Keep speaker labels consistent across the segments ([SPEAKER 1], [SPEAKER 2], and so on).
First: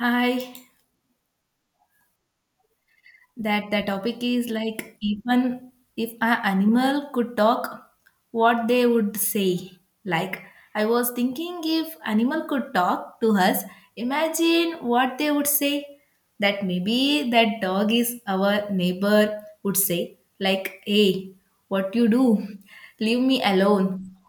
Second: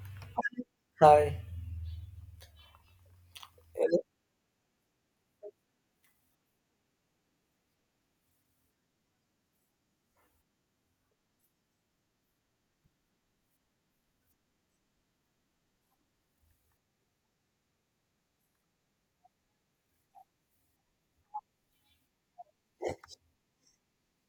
[SPEAKER 1] Hi,
[SPEAKER 2] Hi.
[SPEAKER 1] that the
[SPEAKER 2] Hello.
[SPEAKER 1] topic is like even if an animal could talk, what they would say. Like I was thinking if animal could talk to us, imagine what they would say. That maybe that dog is our neighbor would say like, "Hey, what you do? Leave me alone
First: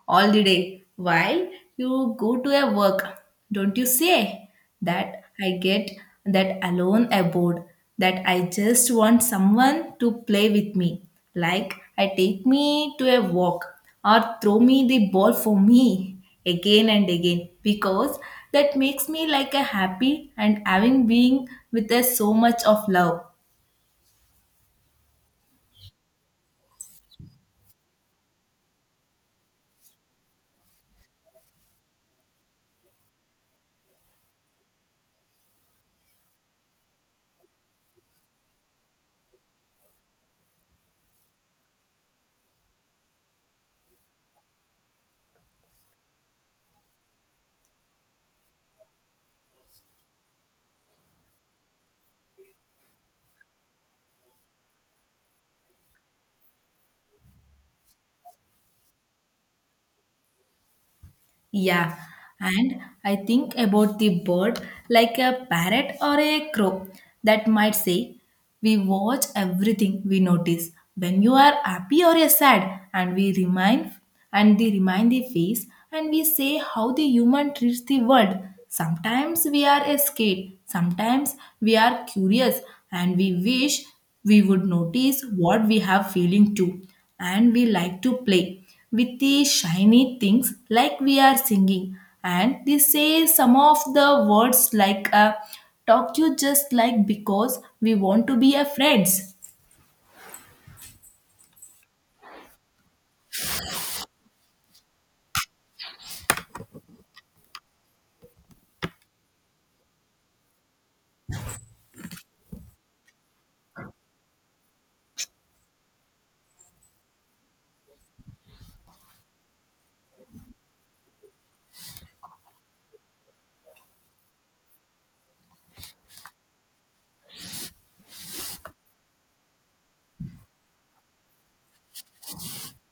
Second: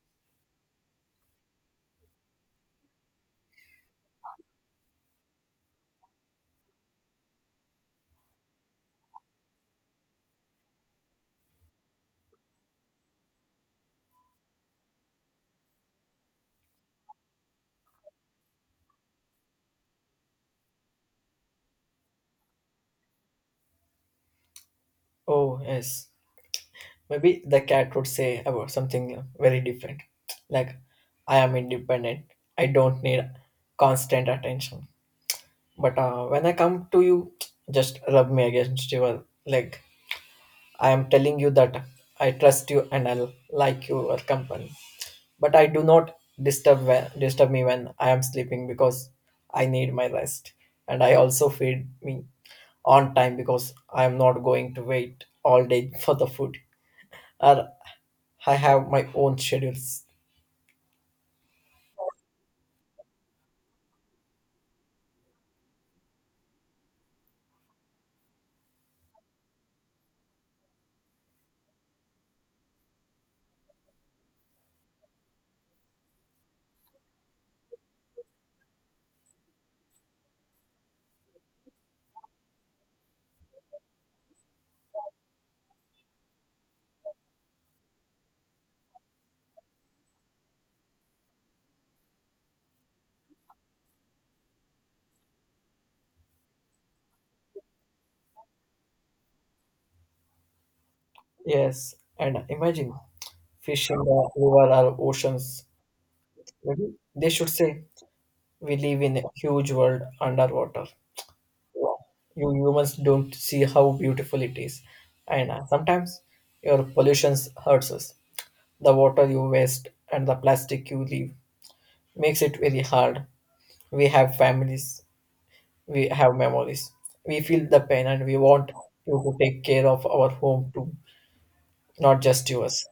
[SPEAKER 1] all the day while you go to a work. Don't you say?" That I get that alone aboard. That I just want someone to play with me. Like I take me to a walk or throw me the ball for me again and again because that makes me like a happy and having being with us so much of love.
[SPEAKER 2] Oh, yes. Maybe the cat would say about something very different. Like, I am independent. I don't need constant attention. But when I come to you, just rub me against your leg. I am telling you that I trust you and I like your company. But I do not disturb me when I am sleeping because I need my rest, and I also feed me on time because I am not going to wait all day for the food, or I have my own schedules.
[SPEAKER 1] Yeah, and I think about the bird like a parrot or a crow that might say, we watch everything, we notice when you are happy or you're sad, and we remind and they remind the face and we say how the human treats the world. Sometimes we are scared, sometimes we are curious, and we wish we would notice what we have feeling too, and we like to play with the shiny things like we are singing and they say some of the words like talk you just like because we want to be a friends.
[SPEAKER 2] Yes, and imagine fish in the river or oceans. Maybe they should say we live in a huge world underwater. Wow. You humans don't see how beautiful it is, and sometimes your pollutions hurts us. The water you waste and the plastic you leave makes it very hard. We have families, we have memories. We feel the pain and we want you to take care of our home too, not just yours.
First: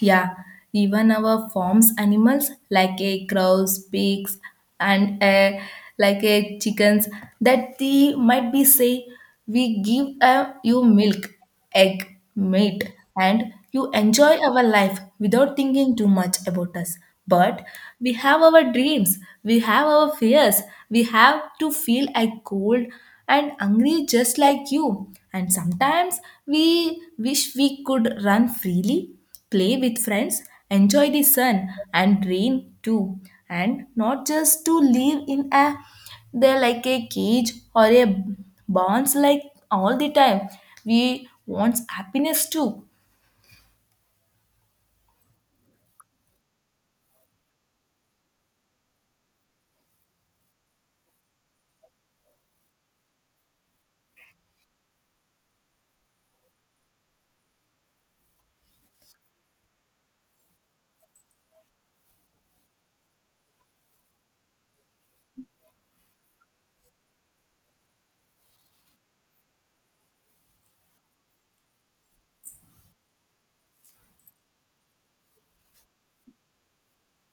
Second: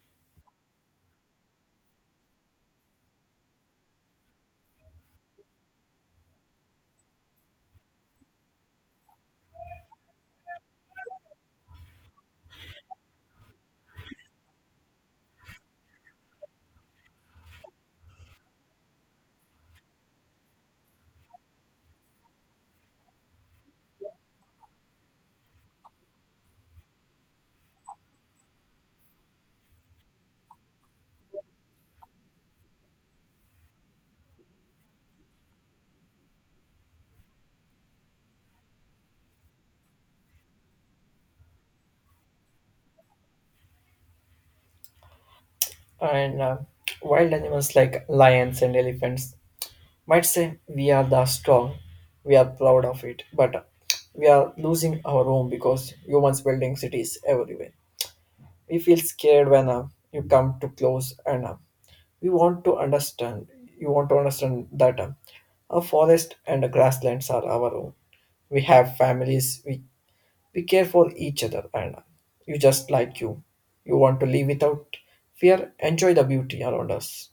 [SPEAKER 1] Yeah, even our farms animals like a crows, pigs, and a like a chickens that they might be say we give a, you milk, egg, meat, and you enjoy our life without thinking too much about us. But we have our dreams, we have our fears, we have to feel a cold and hungry just like you. And sometimes we wish we could run freely, play with friends, enjoy the sun and rain too, and not just to live in a they're like a cage or a bonds like all the time. We want happiness too.
[SPEAKER 2] And Wild animals like lions and elephants might say we are the strong, we are proud of it, but we are losing our home because humans building cities everywhere. We feel scared when you come too close, and we want to understand. You want to understand that a forest and a grasslands are our own. We have families. We care for each other, and you just like you. You want to live without fear. Enjoy the beauty around us.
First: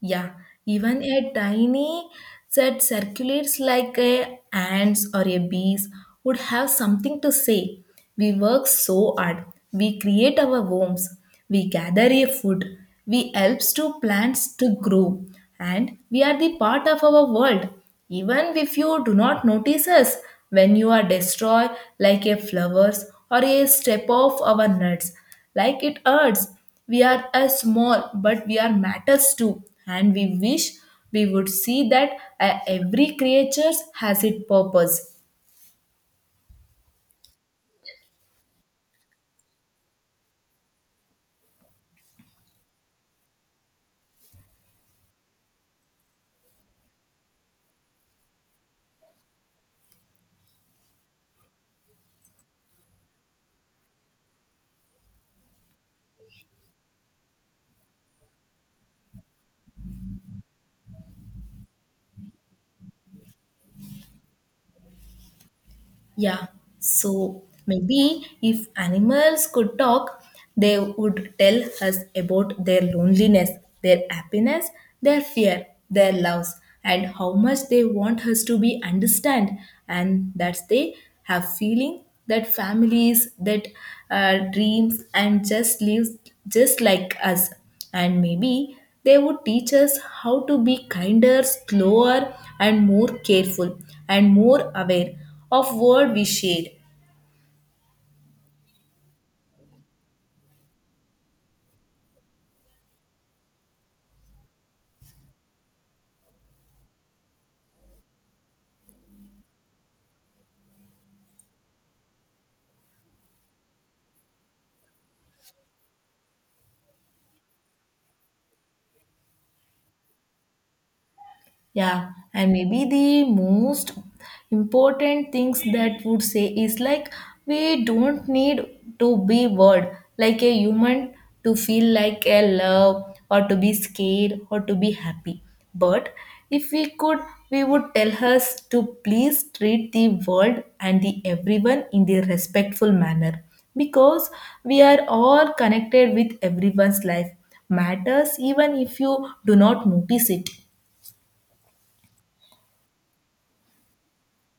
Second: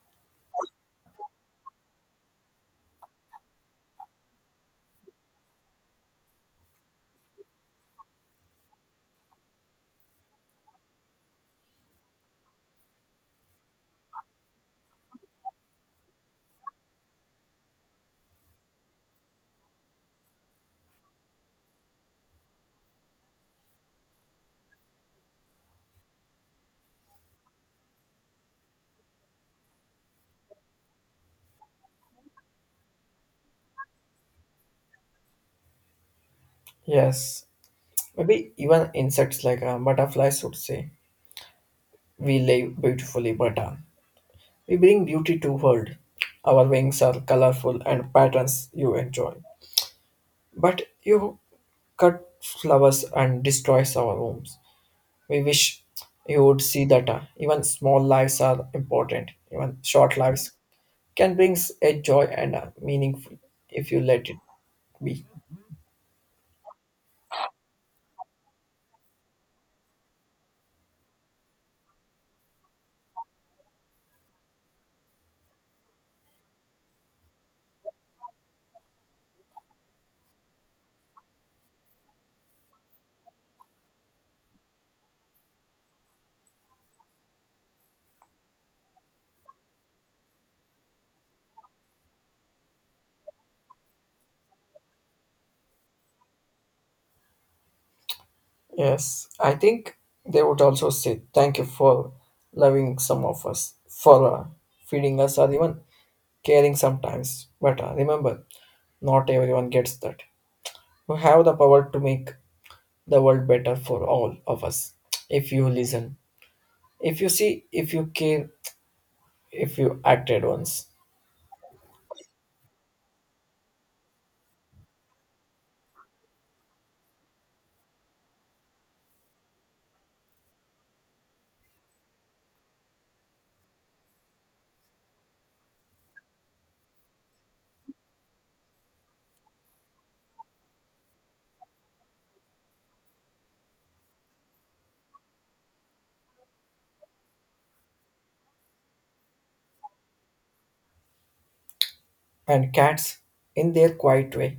[SPEAKER 1] Yeah, even a tiny that circulates like a ants or a bees would have something to say. We work so hard. We create our homes. We gather a food. We helps to plants to grow. And we are the part of our world. Even if you do not notice us when you are destroyed like a flowers or a step of our nuts, like it hurts we are a small, but we are matters too, and we wish we would see that every creature has its purpose.
[SPEAKER 2] Yes, maybe even insects like butterflies would say we live beautifully, but we bring beauty to world. Our wings are colorful and patterns you enjoy. But you cut flowers and destroys our homes. We wish you would see that even small lives are important. Even short lives can bring a joy and a meaningful if you let it be.
[SPEAKER 1] Yeah, so maybe if animals could talk, they would tell us about their loneliness, their happiness, their fear, their loves, and how much they want us to be understand, and that they have feeling that families, that dreams, and just lives just like us, and maybe they would teach us how to be kinder, slower and more careful and more aware of what we share.
[SPEAKER 2] Yes, I think they would also say thank you for loving some of us, for feeding us, or even caring sometimes. But remember, not everyone gets that. You have the power to make the world better for all of us if you listen, if you see, if you care, if you acted once.
[SPEAKER 1] Yeah, and maybe the most important things that would say is like we don't need to be word like a human to feel like a love or to be scared or to be happy. But if we could, we would tell us to please treat the world and the everyone in the respectful manner because we are all connected with everyone's life matters even if you do not notice it.
[SPEAKER 2] And cats in their quiet way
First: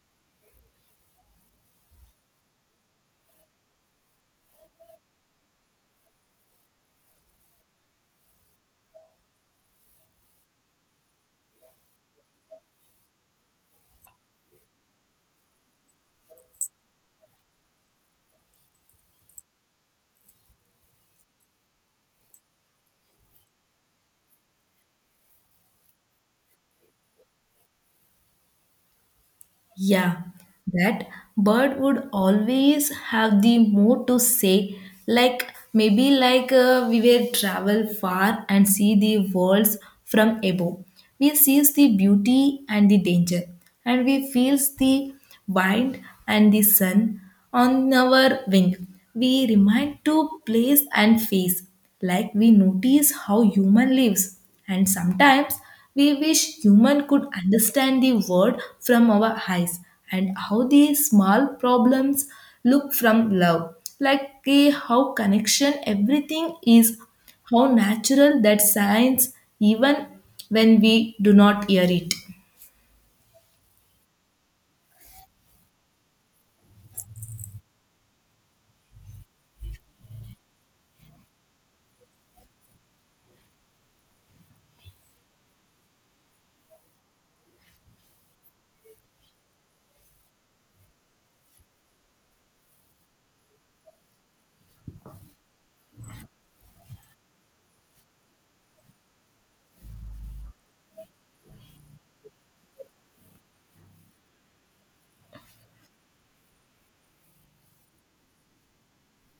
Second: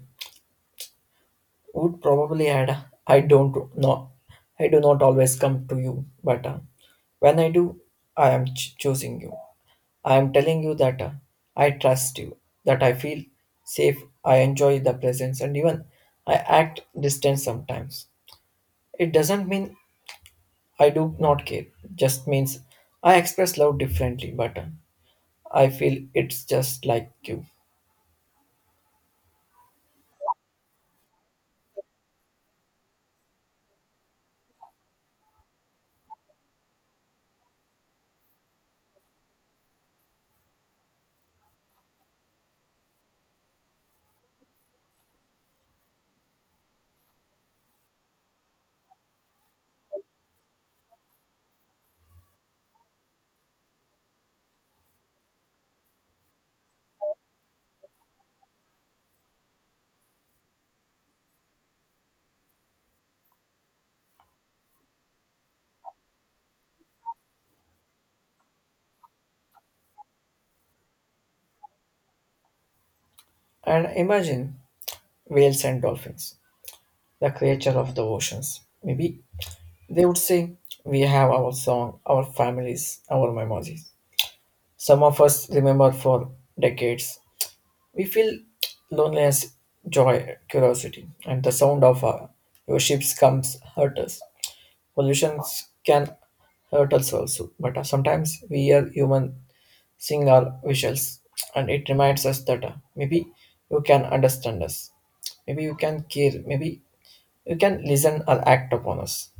[SPEAKER 2] would probably add, I don't know, I do not always come to you, but when I do, choosing you. I am telling you that I trust you, that I feel safe, I enjoy the presence, and even I act distant sometimes, it doesn't mean I do not care, just means I express love differently, but I feel it's just like you.
[SPEAKER 1] Yeah, that bird would always have the mood to say. Like maybe like we will travel far and see the worlds from above. We sees the beauty and the danger, and we feels the wind and the sun on our wing. We remind to place and face, like we notice how human lives. And sometimes we wish human could understand the world from our eyes and how the small problems look from love. Like how connection everything is, how natural that science even when we do not hear it.
[SPEAKER 2] And imagine whales and dolphins, the creature of the oceans. Maybe they would say, we have our song, our families, our memories. Some of us remember for decades. We feel loneliness, joy, curiosity, and the sound of your ships comes hurt us. Pollutions can hurt us also, but sometimes we are human sing our wishes and it reminds us that maybe you can understand us, maybe you can care, maybe you can listen or act upon us.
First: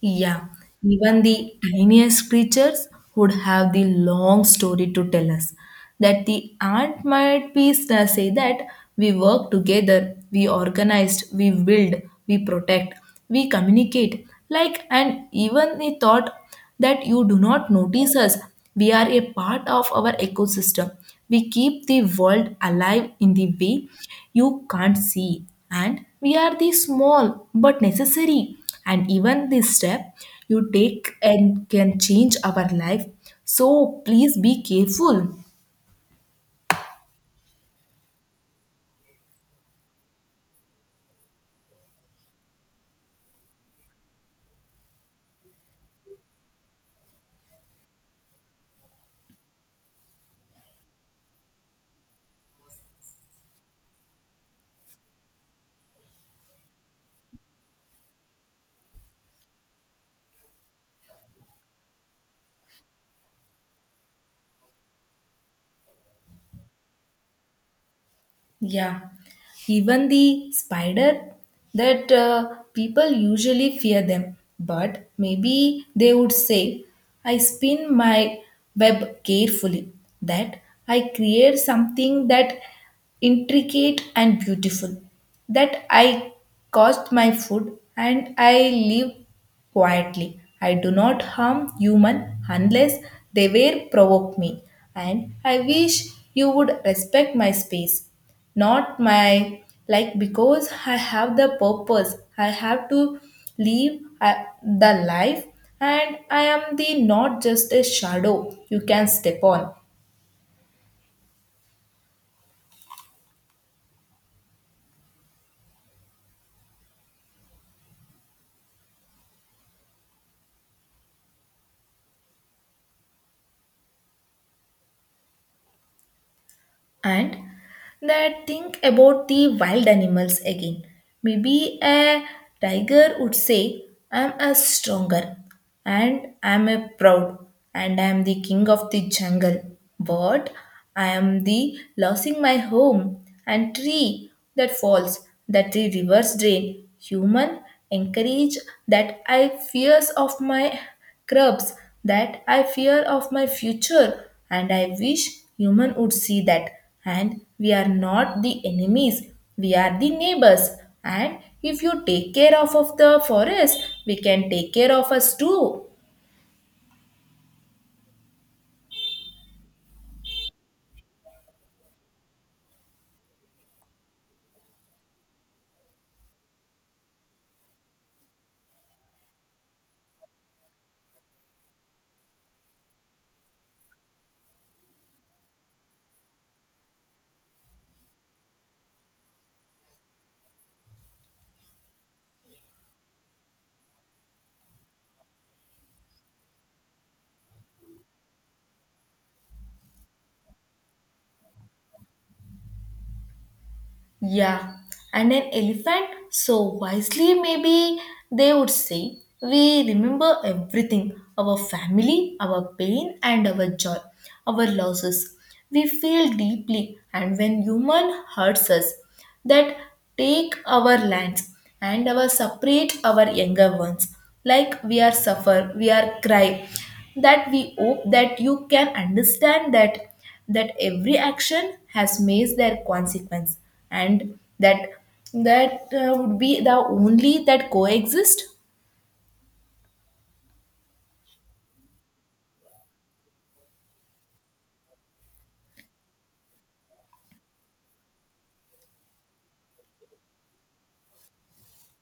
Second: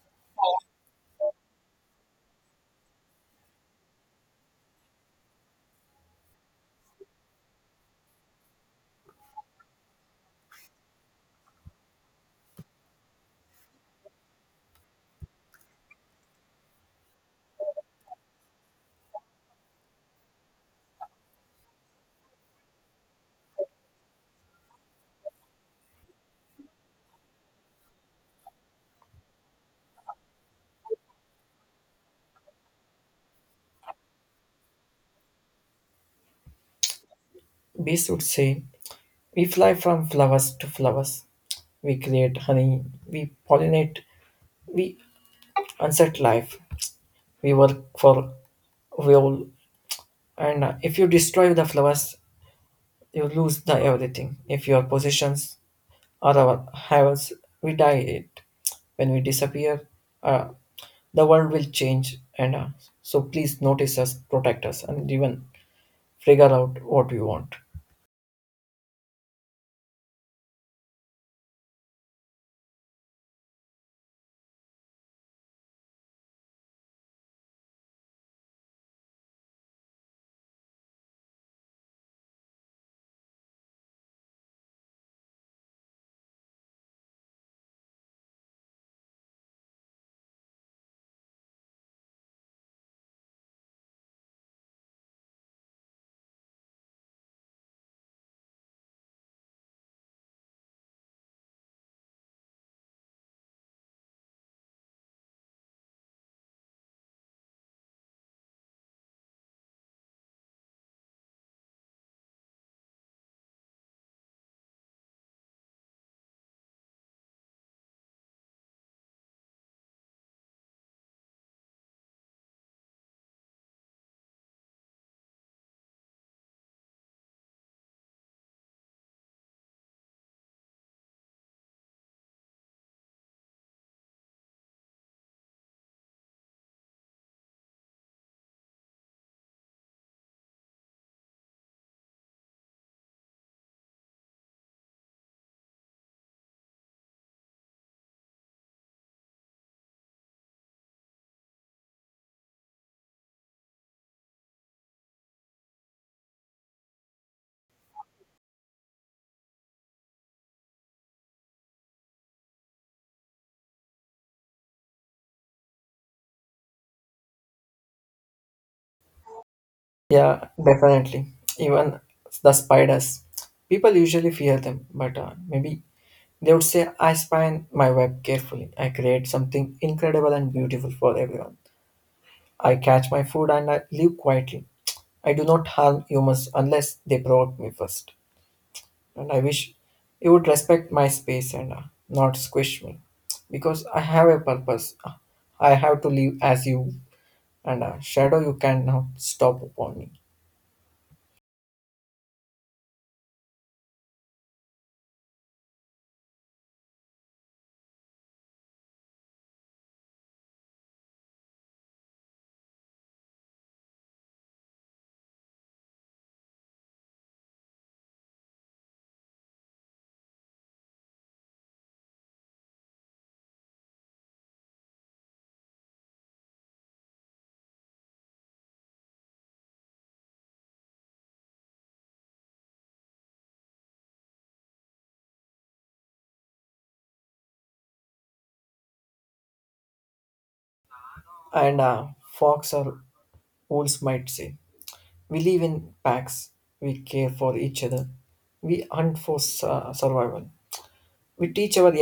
[SPEAKER 1] Yeah, even the tiniest creatures would have the long story to tell us. That the ant might say that we work together, we organized, we build, we protect, we communicate. Like and even the thought that you do not notice us. We are a part of our ecosystem. We keep the world alive in the way you can't see. And we are the small but necessary. And even this step you take and can change our life. So please be careful.
[SPEAKER 2] Bees would say we fly from flowers to flowers. We create honey, we pollinate, we unset life, we work for fuel, and if you destroy the flowers you lose the everything if your possessions or our havens, we die it. When we disappear, uh, the world will change. And So please notice us, protect us, and even figure out what we want.
[SPEAKER 1] Yeah, even the spider that people usually fear them, but maybe they would say, I spin my web carefully, that I create something that intricate and beautiful, that I cost my food and I live quietly. I do not harm human unless they were provoke me, and I wish you would respect my space, not my like, because I have the purpose, I have to live, the life, and I am the not just a shadow you can step on. And that think about the wild animals again, maybe a tiger would say, I'm a stronger and I'm a proud and I'm the king of the jungle, but I am the losing my home, and tree that falls, that the rivers drain. Human encourage that I fears of my crops, that I fear of my future, and I wish human would see that. And we are not the enemies, we are the neighbors. And if you take care of the forest, we can take care of us too.
[SPEAKER 2] Yeah, definitely. Even the spiders, people usually fear them, but maybe they would say, I spy my web carefully. I create something incredible and beautiful for everyone. I catch my food and I live quietly. I do not harm humans unless they provoke me first. And I wish you would respect my space and not squish me because I have a purpose. I have to live as you and a shadow you cannot stop upon me.
[SPEAKER 1] Yeah, and an elephant, so wisely, maybe they would say, we remember everything, our family, our pain, and our joy, our losses. We feel deeply, and when human hurts us, that take our lands and our separate our younger ones. Like we are suffer, we are cry. That we hope that you can understand that every action has made their consequence, and that would be the only that coexist.
[SPEAKER 2] And Fox or wolves might say, we live in packs, we care for each other, we hunt for survival. We teach our young